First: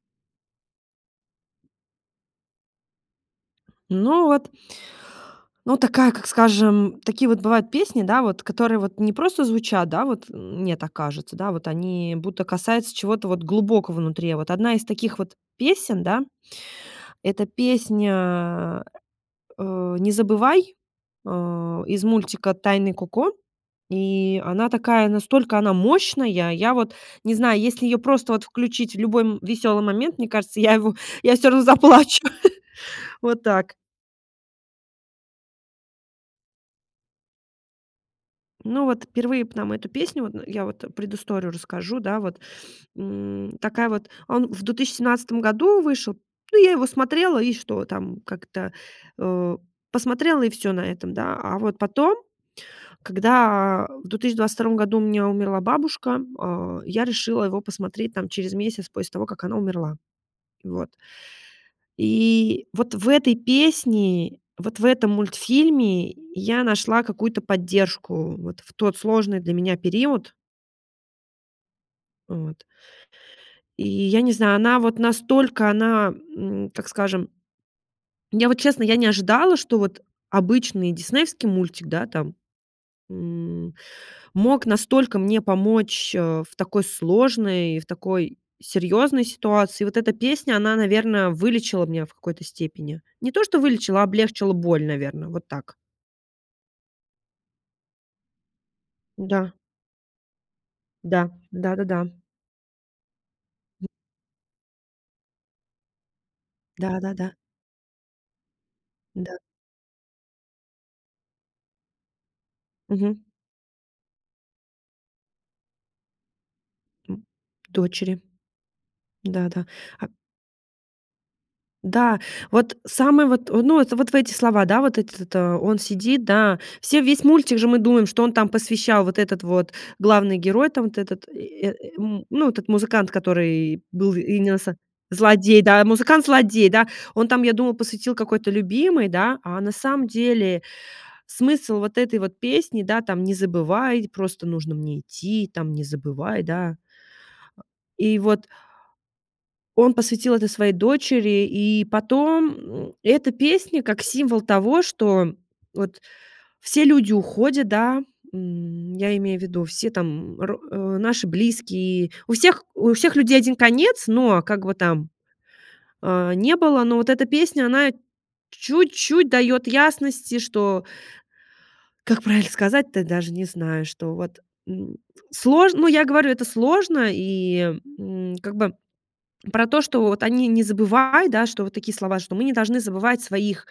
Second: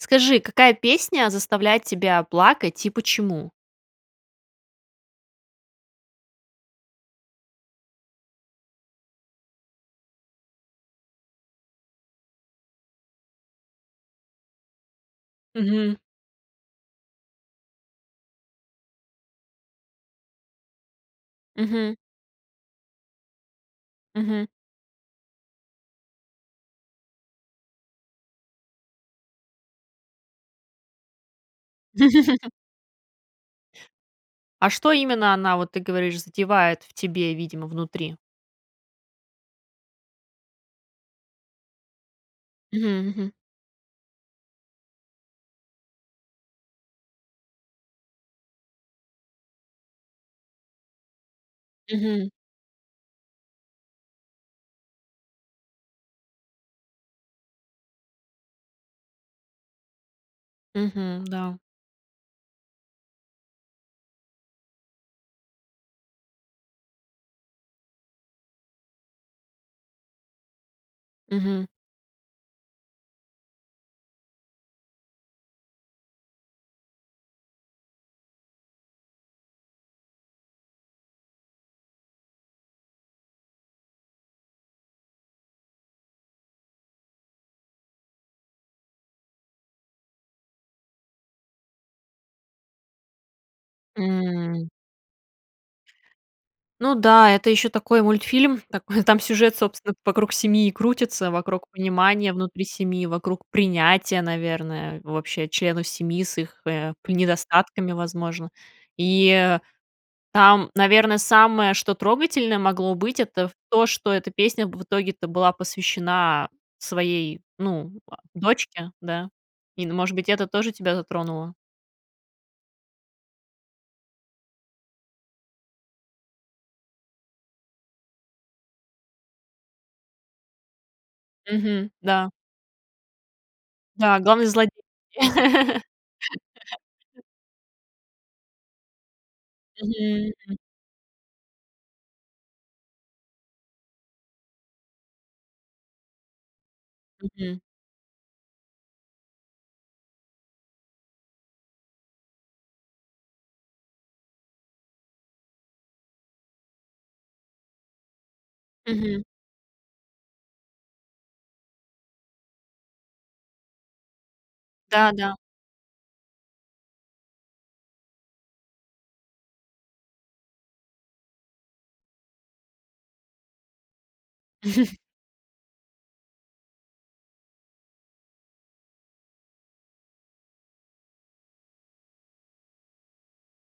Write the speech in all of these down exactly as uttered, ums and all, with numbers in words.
Скажи, какая песня заставляет тебя плакать и почему? Ну, вот ну такая, как скажем, такие вот бывают песни, да вот, которые вот не просто звучат, да, вот м мне так кажется, да, вот они будто касаются чего-то вот глубокого внутри. А вот одна из таких вот Мгм. песен, да, это песня, э, "Не забывай", э, Мгм. из мультика "Тайны Коко". И Мгм. она такая настолько она мощная. Я вот не знаю, если её просто вот включить в любой, м, весёлый момент, мне кажется, я его я всё равно заплачу. Вот так. А что именно она, вот ты говоришь, задевает в тебе, видимо, внутри? Ну, вот впервые б нам эту песню, вот н я вот предысторию расскажу, да вот. Мгм, мгм. М, такая вот А он в две тысячи семнадцатом году вышел, ну, я его смотрела и что там как-то, э, посмотрела и всё на этом, да. А вот потом, Мгм. когда в две тысячи двадцать втором году у меня умерла бабушка, а, я решила его посмотреть там через месяц после того, как она умерла. Вот. Мгм, да. И вот в этой песне, вот в этом мультфильме, я нашла какую-то поддержку вот в тот сложный для меня период. Мгм. Вот. И я не знаю, она вот настолько, она, м, так скажем Я, вот честно, я не ожидала, что вот обычный диснеевский мультик, да там, м, мог настолько мне помочь, э, в такой сложной и в такой серьёзной ситуации. Вот эта песня, она, наверно, вылечила меня в какой-то степени. Не то, что вылечила, а облегчила М. боль, наверно, вот так. Ну да, это ещё такой мультфильм, такой там Да. сюжет, собственно, вокруг семьи и Да. крутится, вокруг Да-да-да. понимания внутри семьи, вокруг принятия, наверное, вообще членов семьи с их, э, п Да-да-да. недостатками, возможно. Да. И там, наверно, самое, что трогательное могло быть, Мгм. это в то, что эта песня в итоге-то была посвящена М, своей, ну, а, дочери. дочке, да, Да-да. и, ну, А может быть, это тоже тебя затронуло. Да. Вот самый вот, э, ну, это вот в эти слова, да, вот это то. Он сидит, да. Все весь мультик же мы думаем, что он там посвящал вот этот вот главный герой, там вот этот и, э, Мгм, м, да. ну, этот музыкант, который был Да, главный именно зло со злодей, да, музыкант-злодей, да. Он там, я думала, посвятил какой-то любимой, да. А на самом Мгм, мгм. деле смысл вот этой вот песни, да, там: "Не забывай, просто нужно мне идти, там, не забывай", да. Мгм. И вот он посвятил это своей дочери. И потом эта песня как символ того, что вот все люди уходят, да, м, я Мгм. имею в виду, все там, м, ро э, наши близкие. У всех у всех людей один конец, но как бы там, Да-да. э, не было, но вот эта песня, она чуть-чуть даёт ясности, что как правильно сказать-то, даже не знаю, что вот, м, сложно, ну, я говорю, это сложно и, м, как бы про то, что вот они не забывают, да, что вот такие слова, что мы не должны забывать своих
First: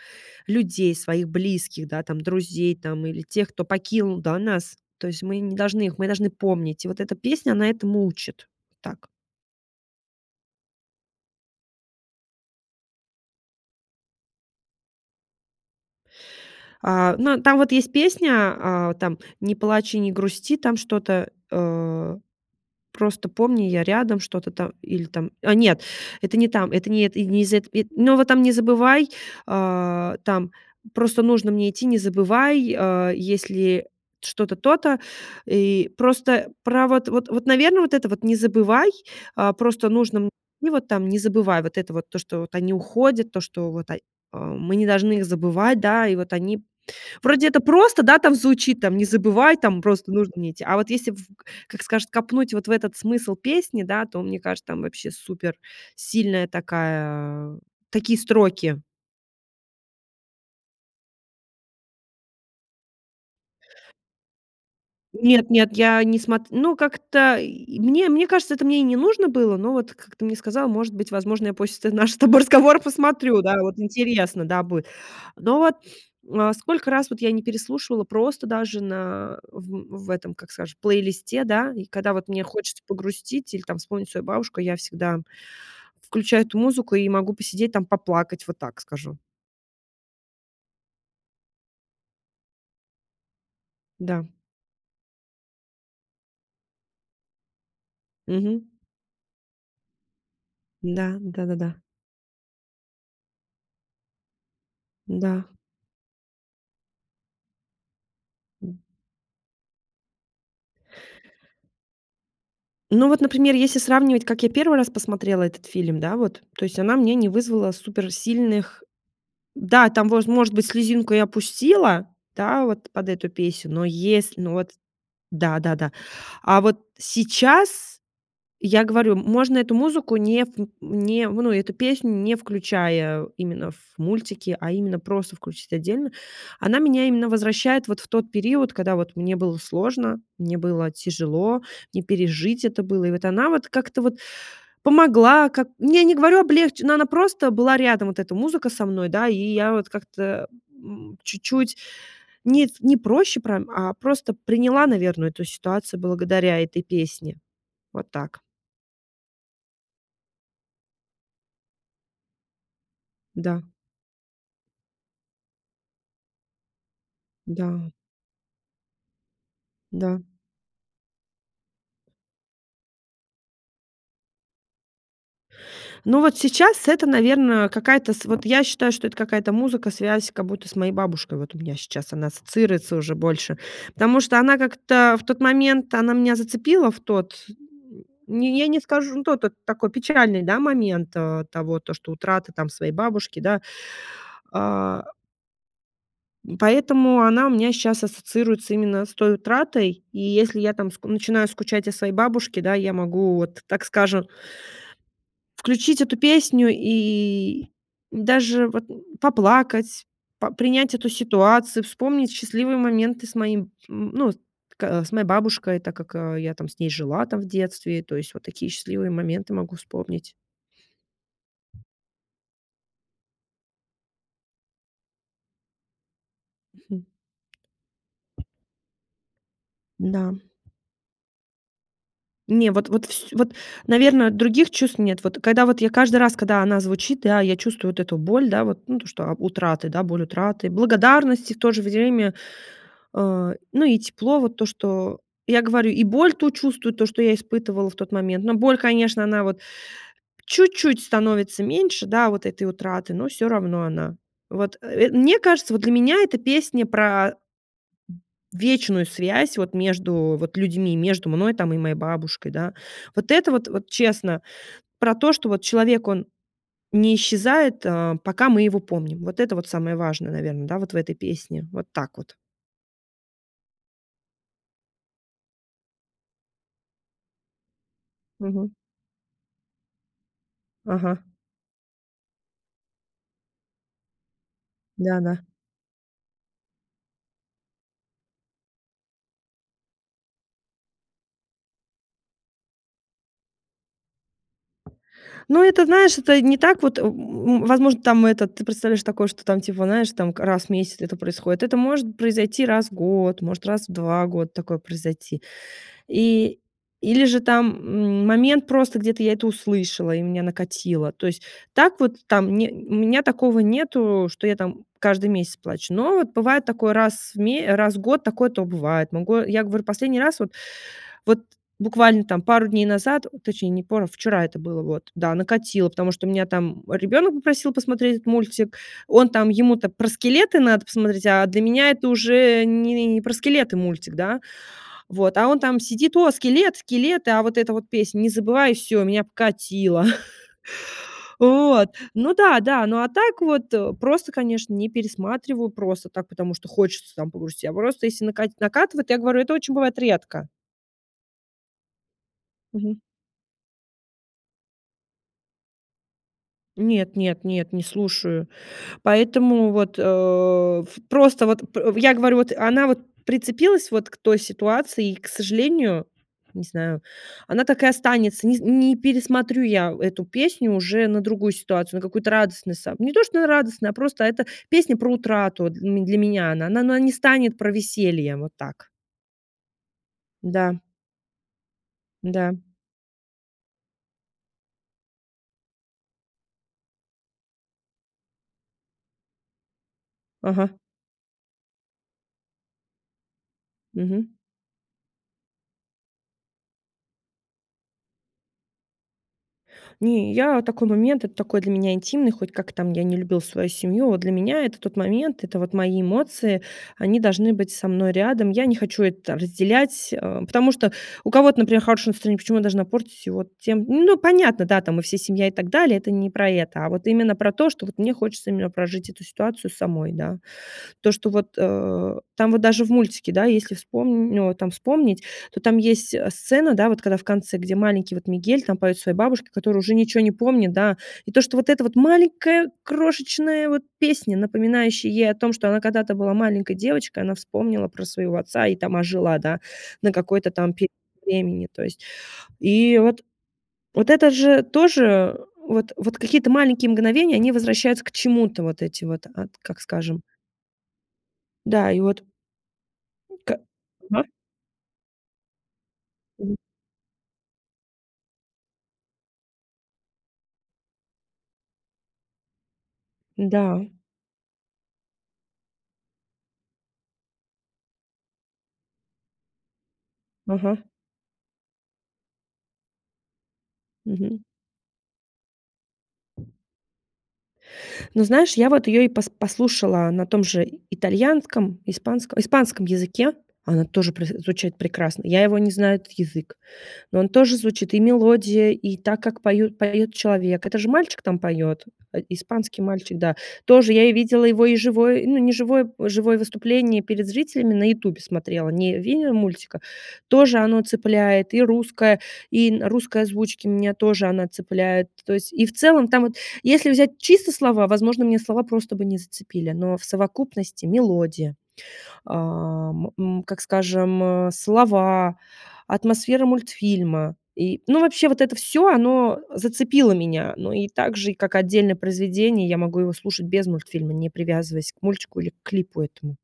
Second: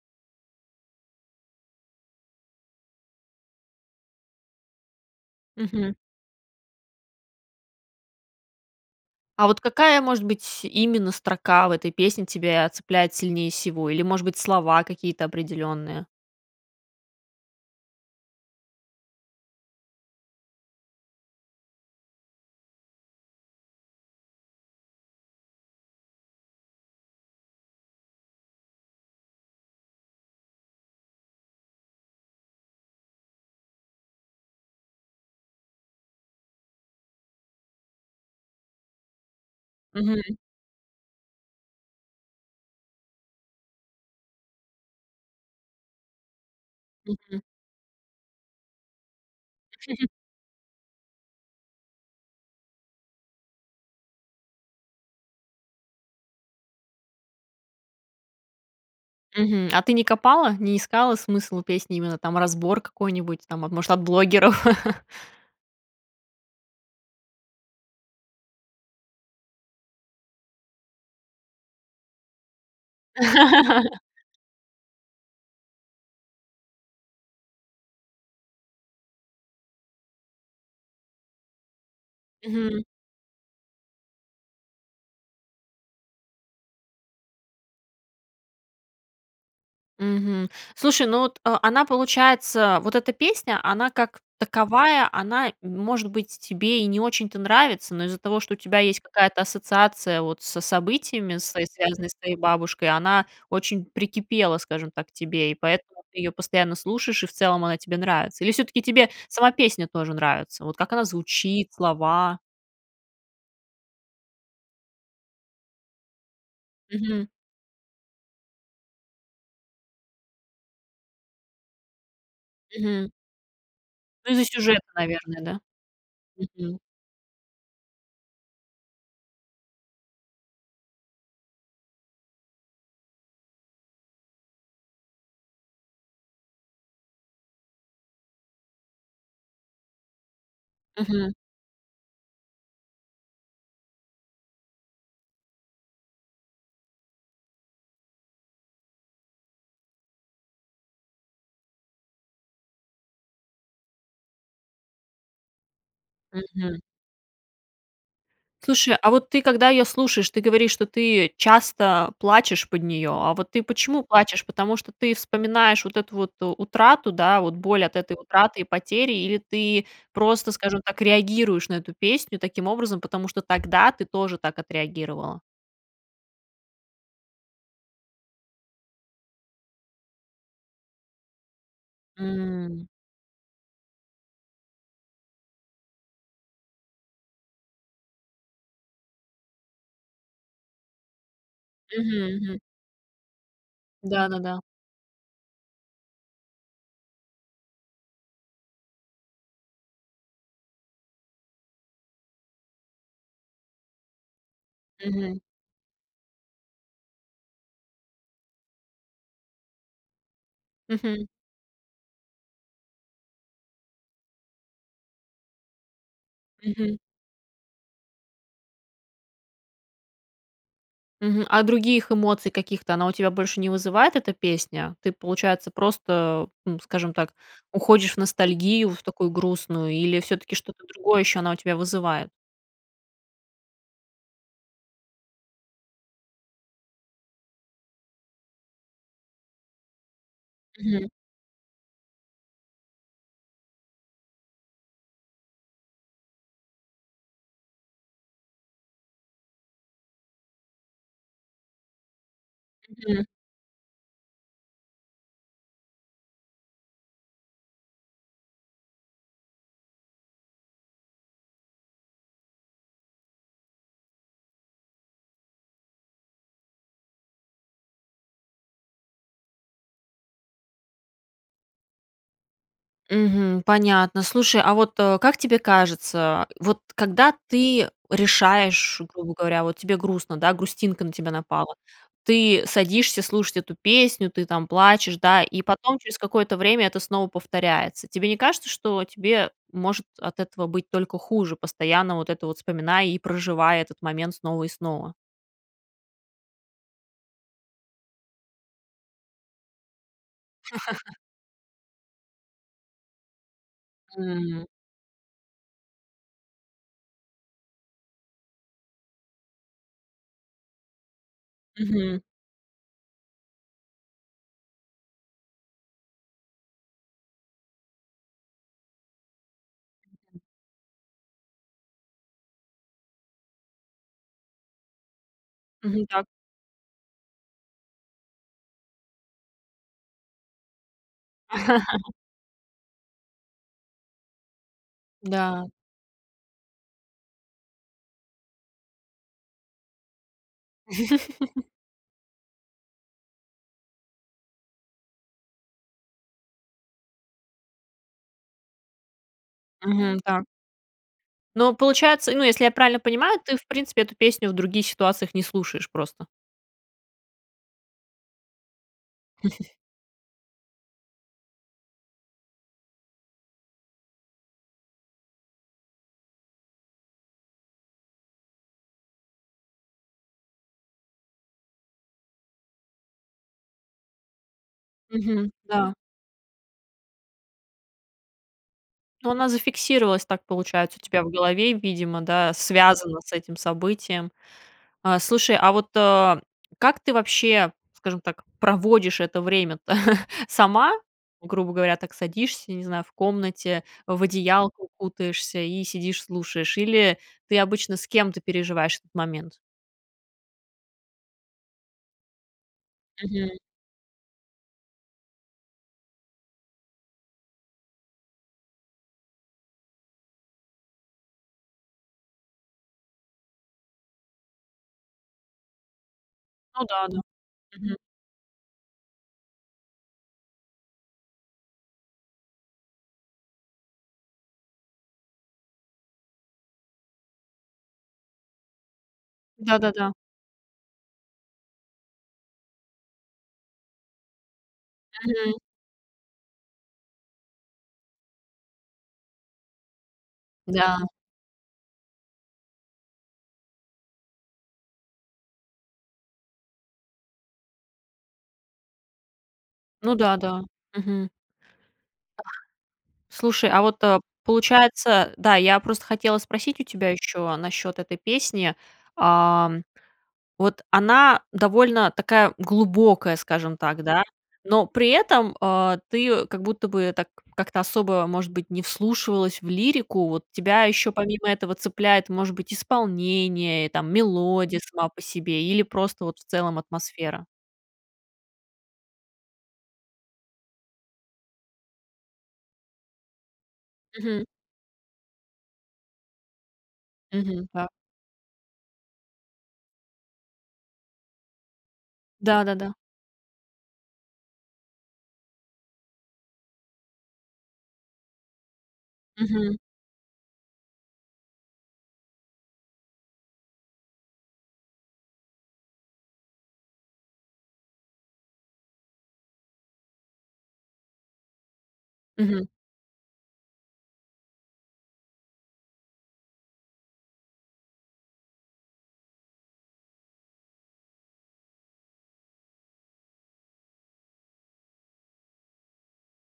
людей, своих близких, да, там друзей, там или тех, кто покинул, да, нас. То есть мы не должны Мгм. их мы должны помнить. И вот эта песня, она этому учит, так. А вот какая, может быть, именно строка в этой песне тебя цепляет сильнее всего или, может быть, слова какие-то определенные? А, ну, там вот есть песня, а, там: "Не плачь и не грусти". Там что-то, э: "Просто помни, я рядом". Что-то там или там, а нет, это не там, это не это, и не из эт э, но вот там "Не забывай", а, "там просто нужно мне идти, не забывай", а, "есть ли что-то то-то." И просто про вот вот вот, наверно, вот это вот не забывай, а, просто нужно Мгм. и вот там не забывай вот это вот то, что вот они уходят, то, что вот, а а мы не должны их забывать, да, и вот они Мгм. Вроде это просто, да, там звучит там, не забывай, там, просто нужно мне идти. А вот если в к как скажет, копнуть вот в этот смысл песни, да, то, мне кажется, там вообще суперсильная такая, такие строки. Мгм. А ты не копала, не искала смысл песни, именно там разбор какой-нибудь, там, а, может, от блогеров? Нет-нет, я не смот ну, как-то, и мне мне кажется, это мне и не нужно было, но вот, как ты мне сказала, может быть, возможно, я после ты нашего с тобой разговора посмотрю, да, вот интересно, да, будет. Но вот, э, сколько раз вот я не переслушивала просто даже на в в этом, как скажем, плейлисте, да, и когда вот мне хочется Мгм. погрустить или там вспомнить свою бабушку, я всегда включаю эту музыку и могу посидеть там, поплакать. Вот так скажу. Мгм, слушай, ну вот, а, она получается, вот эта песня, она как Да. таковая, она, может быть, тебе и не очень-то нравится, но из-за того, что у Мгм. тебя есть какая-то ассоциация вот с Да, событиями, с да-да-да. связанными с твоей бабушкой, она очень прикипела, скажем так, к Да. тебе, и поэтому ты её постоянно слушаешь, и в целом она тебе нравится. Или М. всё-таки тебе сама песня тоже нравится, вот как она звучит, слова? Но вот, например, если сравнивать, как я первый раз посмотрела этот фильм, да, вот. То есть она мне Мгм. не вызвала суперсильных Да, там воз может быть, слезинку я пустила, да, вот под Мгм. эту песню, но Ну, есл из-за но вот сюжета, наверное, да? Да-да-да. А Мгм. вот сейчас я говорю, м можно эту музыку не в не ну, эту песню не включая именно в мультики, а именно просто включить отдельно. Она меня именно возвращает вот в тот период, когда вот мне было сложно, мне было Мгм. тяжело, не пережить это было. И вот она вот как-то вот помогла как Я не говорю облегче но она просто была рядом, вот эта музыка со мной, да. И я вот как-то, э, м, чуть-чуть не в не проще прям, а просто приняла, наверно, эту ситуацию благодаря Мгм. этой песне. Вот так. Слушай, а вот ты, когда её слушаешь, ты говоришь, что ты часто плачешь под неё. А вот Да. ты почему плачешь, потому что ты вспоминаешь вот эту вот утрату, да, вот боль Да. от этой утраты и потери или ты Да. просто, скажем так, реагируешь на эту песню таким образом, потому что тогда ты тоже так отреагировала? Ну, вот сейчас это, наверно, какая-то с вот я считаю, что это какая-то музыка, связь как будто с моей бабушкой, вот у меня сейчас она М. ассоциируется уже больше. Потому что она как-то в тот момент, она меня зацепила в тот, м, не я не скажу, ну, тот это такой печальный, да, момент, э, того, то, что Мгм, утрата мгм. там своей бабушки, да. Да-да-да. А М, поэтому она у меня щас ассоциируется именно с той утратой. И если я там ск начинаю скучать о своей бабушке, да, я могу вот, так скажем Мгм. включить эту песню и и даже вот поплакать, по принять эту Мгм. ситуацию, вспомнить счастливые моменты с моим, м, ну, с к с моей бабушкой, так как, э, я там с ней Мгм. жила, там в детстве, то есть вот такие счастливые моменты могу вспомнить. Мгм, а других эмоций каких-то она у тебя больше не вызывает, эта песня? Ты, получается, просто, ну, Мгм. скажем так, уходишь в ностальгию в такую грустную или М-да. всё-таки что-то другое ещё она у тебя вызывает? Не, вот вот вс вот, наверно, других чувств нет. Вот когда я вот каждый раз, когда она звучит, да, я чувствую вот эту боль, да, вот, ну, то что, а, утраты, да, боль утраты, Мгм. благодарности и в то же время. А, ну, и тепло, вот то, что я говорю, и боль ту чувствую, то, что я испытывала в тот момент. Но боль, конечно, она вот чуть-чуть становится меньше, да, вот этой утраты, Мгм. но всё равно она Вот, э, мне кажется, вот для меня эта песня про вечную связь вот между вот людьми, между мной там и моей бабушкой, да. Вот это вот вот честно, про то, что вот человек, он не исчезает, э, пока мы его помним. Вот это вот самое важное, наверно, да, вот в этой песне. Вот так вот. Мгм. Понятно. Слушай, а вот, э, как тебе кажется, вот когда ты Мгм. решаешь, грубо говоря, вот тебе грустно, да, грустинка на Ага. тебя напала. Ты садишься слушать эту песню, ты там плачешь, Да, да. да, и потом через какое-то время это снова повторяется. Тебе не кажется, что тебе может от этого быть только хуже, постоянно вот это вот вспоминая и проживая этот момент снова и снова? Ну это, знаешь, это не так вот, в м возможно, там этот ты представляешь такое, что там типа, знаешь, там к раз в месяц это происходит. Это может произойти раз в год, может раз в два года М. такое произойти. И или же там, м момент, просто где-то я это услышала и меня накатило. То есть так вот, Мгм. там не у меня такого нету, что я там каждый месяц плачу. Но вот бывает такое раз в ме раз в год. Такое то бывает. Могу я говорю, последний раз, вот вот буквально там пару дней назад, точнее, не пару вчера это было вот, да, накатило, Мгм. потому Да. что у меня там ребенок попросил посмотреть этот мультик. Он там ему-то про скелеты надо посмотреть, а для меня это уже не не про скелеты мультик, да? Вот, а он Да. там сидит: "О, скелет, скелеты", а вот эта вот песня "Не забывай", и всё, меня покатило. Вот. Ну да, да. Ну, а так вот просто, конечно, не пересматриваю, просто так, потому что хочется там погрустить. А просто, если накать накатывает, я говорю, это очень бывает Мгм. Так. редко. Но, получается, ну, если я Мгм. правильно понимаю, ты, в принципе, эту песню в других ситуациях не слушаешь просто? Нет нет нет, не слушаю, поэтому вот, э, ф просто вот п я говорю вот, она вот прицепилась вот к той ситуации, и, к сожалению, не знаю, она так и останется. Нез не пересмотрю я эту песню уже на другую ситуацию, на какую-то радостную сам Не то, что на радостную, а просто эта песня про Мгм. утрату для Да. м для меня она. Она она не станет про веселье. Вот так. Ну, она зафиксировалась, так Да. получается, у тебя в голове, видимо, да, Да. связано с этим событием. А слушай, а вот, э, как ты вообще, скажем так, проводишь это время-то: Ага. сама? Грубо говоря, так садишься, не знаю, в комнате, в Мгм. одеялко укутаешься- и сидишь слушаешь? Или ты обычно с кем-то переживаешь этот момент? Не, я такой момент это такой для меня интимный, хоть как там я ни любила Мгм. свою семью, вот для меня это тот момент, это вот мои эмоции, они должны быть со мной рядом. Я не хочу это там разделять, э, потому что у кого-то, например, хорошее настроение, почему я должна портить его тем Ну понятно, да, там мы все семья и так далее, это не про это, Ну а да, вот да. именно про то, что вот Мгм. мне хочется именно прожить эту ситуацию самой, да. То, что вот, э, там вот даже в мультике да, если вспомн ну, вот там вспомнить, то там есть, э, сцена, да вот, когда в конце, где маленький вот Мигель там поет своей бабушке, которая уже Да-да-да. ничего не помнит, да. И то, что вот эта вот маленькая крошечная вот песня, напоминающая ей о том, Мгм. что она когда-то была маленькой девочкой, она вспомнила про своего отца и там ожила, да, на какой-то там период Да. времени то есть. И вот вот это же тоже вот вот какие-то маленькие мгновения, они возвращаются к чему-то вот эти вот, ат как Ну скажем. да, да. Мгм. Да, и вот Ох. Ка Слушай, а вот, э, Ага. получается да, я просто хотела Мгм. спросить у тебя еще насчет этой песни. Ам, вот она довольно такая глубокая, скажем Да. так, да, но при этом, э, ты её как будто бы так как-то особо, может быть, не вслушивалась в лирику. Вот тебя Ага. еще помимо этого цепляет, может быть, исполнение и там Мгм. мелодия сама по себе, или просто вот в целом атмосфера? Ну знаешь, я вот ее и пос послушала на том же итальянском, испанском испанском языке, она тоже произ Мгм. звучит прекрасно. Я его не знаю, этот язык, но он тоже Мгм. Так. звучит: и мелодия, и так, как поют поёт человек. Это же мальчик там поёт, э, испанский Да-да-да. мальчик, да. Тоже я и видела его и живое ну, не живое живое выступление перед зрителями на "Ютубе" смотрела, не видео Мгм. мультика, тоже оно цепляет. И русское, и на русской озвучке меня тоже она цепляет. То есть и в целом там вот, если взять чисто слова, возможно, мне слова просто бы не зацепили, но в совокупности мелодия, Мгм. ам, м, как скажем, слова, атмосфера мультфильма и Ну, вообще вот это всё- оно зацепило меня. Ну и так же и, как отдельное произведение, я могу его слушать без мультфильма, не привязываясь к мультику или к клипу этому.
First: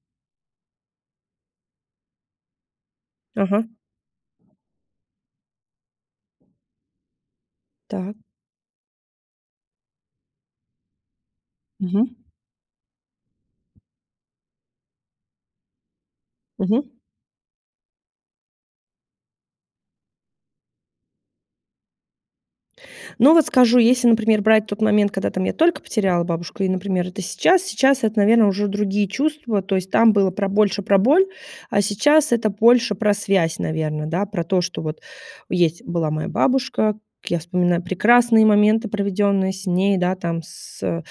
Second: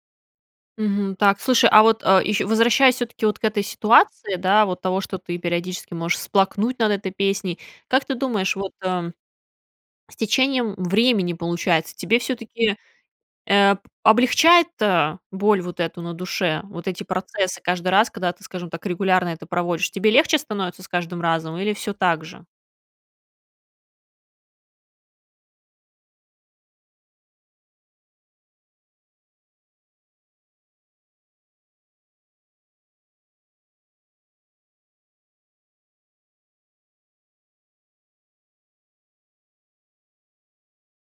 Мгм. Так, слушай, а вот, э, ещ возвращаясь всё-таки вот к Ага. этой ситуации, да, вот того, что ты периодически можешь всплакнуть над этой песней, как ты Так. думаешь вот, э, с течением времени, получается, Мгм. тебе всё-таки, э, облегчает, э, боль вот эту на душе, вот Мгм. эти процессы каждый раз, когда ты, скажем так, регулярно это проводишь? Тебе легче становится с каждым разом или всё так же? Ну, вот скажу, если, например, брать тот момент, когда там я только потеряла бабушку, и, например, это сейчас, сейчас это, наверно, уже другие чувства. То есть там было про больше про боль, а сейчас это больше про связь, наверно, да, про то, что вот есть была моя бабушка, как я вспоминаю прекрасные моменты, проведенные с ней, да, там, с, э,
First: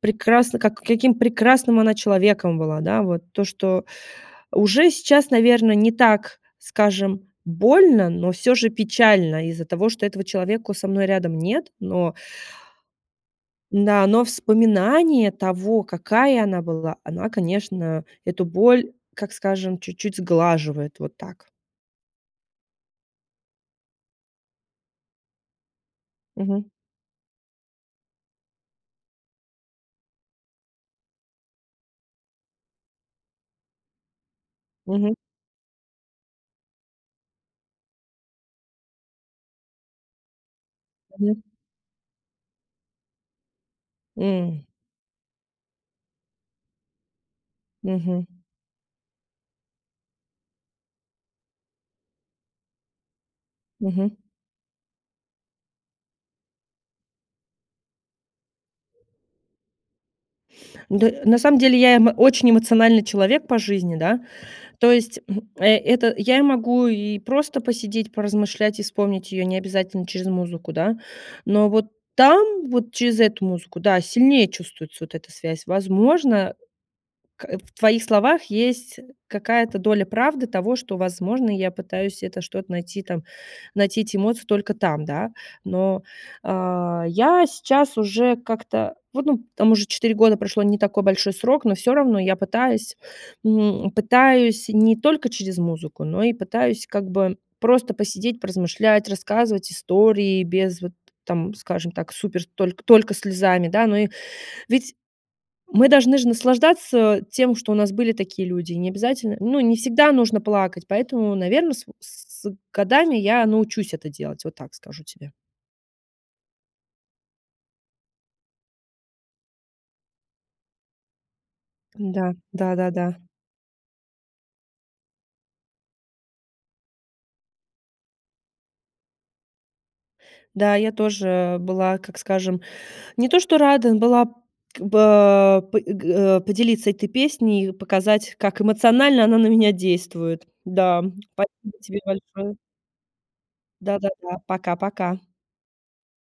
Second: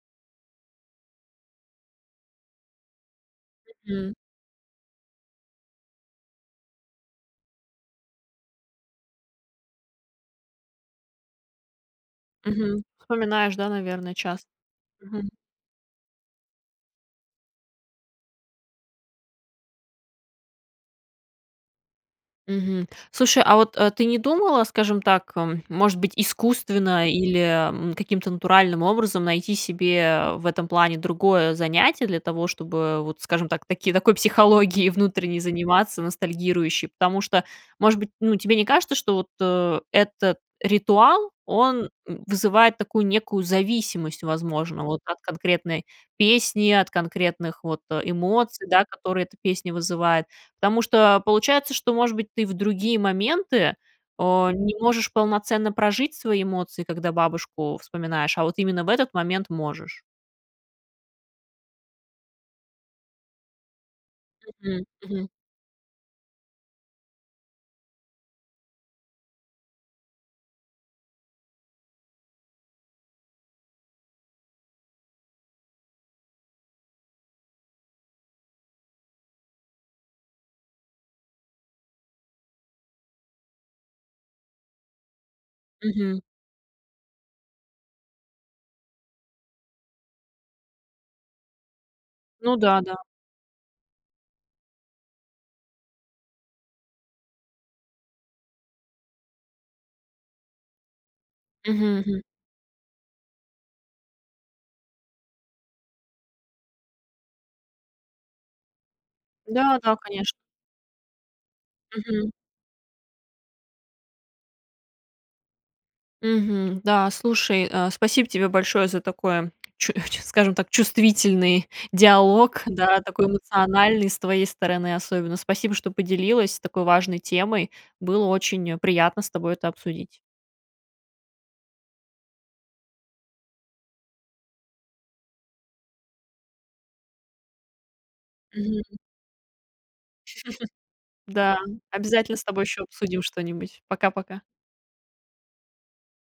прекрасны как каким прекрасным она человеком была, да. Вот то, что Мгм. уже сейчас, наверно, не так, скажем, больно, но всё же печально из-за того, что этого человека у со мной рядом нет. Но Мгм. Вспоминаешь, да, н-да, наверно, но часто. Мгм. вспоминание того, какая она была, она, конечно, эту боль, как скажем, чуть-чуть сглаживает вот так. Мгм. Слушай, а вот, э, ты не думала, скажем так, эм, может быть, Мгм. искусственно или, м, каким-то натуральным образом найти себе в этом плане другое занятие для того, чтобы вот, скажем так, таки такой психологией Мгм. внутренней заниматься ностальгирующей. Потому что, может быть, ну, тебе не кажется, что вот, э, этот ритуал, Мгм. он, м, вызывает такую некую зависимость, М. возможно, вот от конкретной песни, от конкретных вот Мгм. эмоций, да, которые эта песня вызывает. Потому что получается, что, может быть, ты в другие моменты, Мгм. э, не можешь полноценно прожить свои эмоции, когда бабушку вспоминаешь, а вот именно в этот момент можешь. Д на самом деле я, м, очень эмоциональный человек по жизни, да. М, То есть, мгм. хм, э это я и могу и просто посидеть, поразмышлять, и вспомнить ее необязательно через музыку, да, но вот там вот через эту музыку, да, сильнее чувствуется вот эта связь. Возможно, к в твоих словах есть какая-то доля правды того, что, возможно, я пытаюсь это что-то найти там найти эти эмоции только там, да. Но, Мгм. э, я сейчас уже как-то вот, ну, там уже четыре года прошло, не такой большой срок. Но всё равно я Ну пытаюсь, да-да. м, пытаюсь не только через музыку, но и пытаюсь как бы просто посидеть, поразмышлять, рассказывать истории без вот там, скажем Мгм так, мгм. супер только только слезами, да. Ну и ведь мы должны же наслаждаться тем, что у нас были такие люди, и необязательно ну, не Да, да, всегда конечно. нужно плакать, поэтому, наверно, с в Мгм. с с годами я научусь это делать. Вот так скажу тебе. Мгм. Да, слушай, э, спасибо тебе большое за такое, чу чу скажем так, чувствительный Да, диалог, да, да-да-да. такой эмоциональный с твоей стороны особенно! Спасибо, что поделилась такой важной темой! Было очень, э, приятно с тобой это обсудить! Да, я тоже была, как скажем, не то что рада была как бы п э, г э, поделиться этой песней и показать, как Мгм, м. эмоционально она на меня действует. Да. Да, Спасибо тебе обязательно с большое! тобой еще обсудим что-нибудь. Да-да-да. Пока-пока. Пока-пока!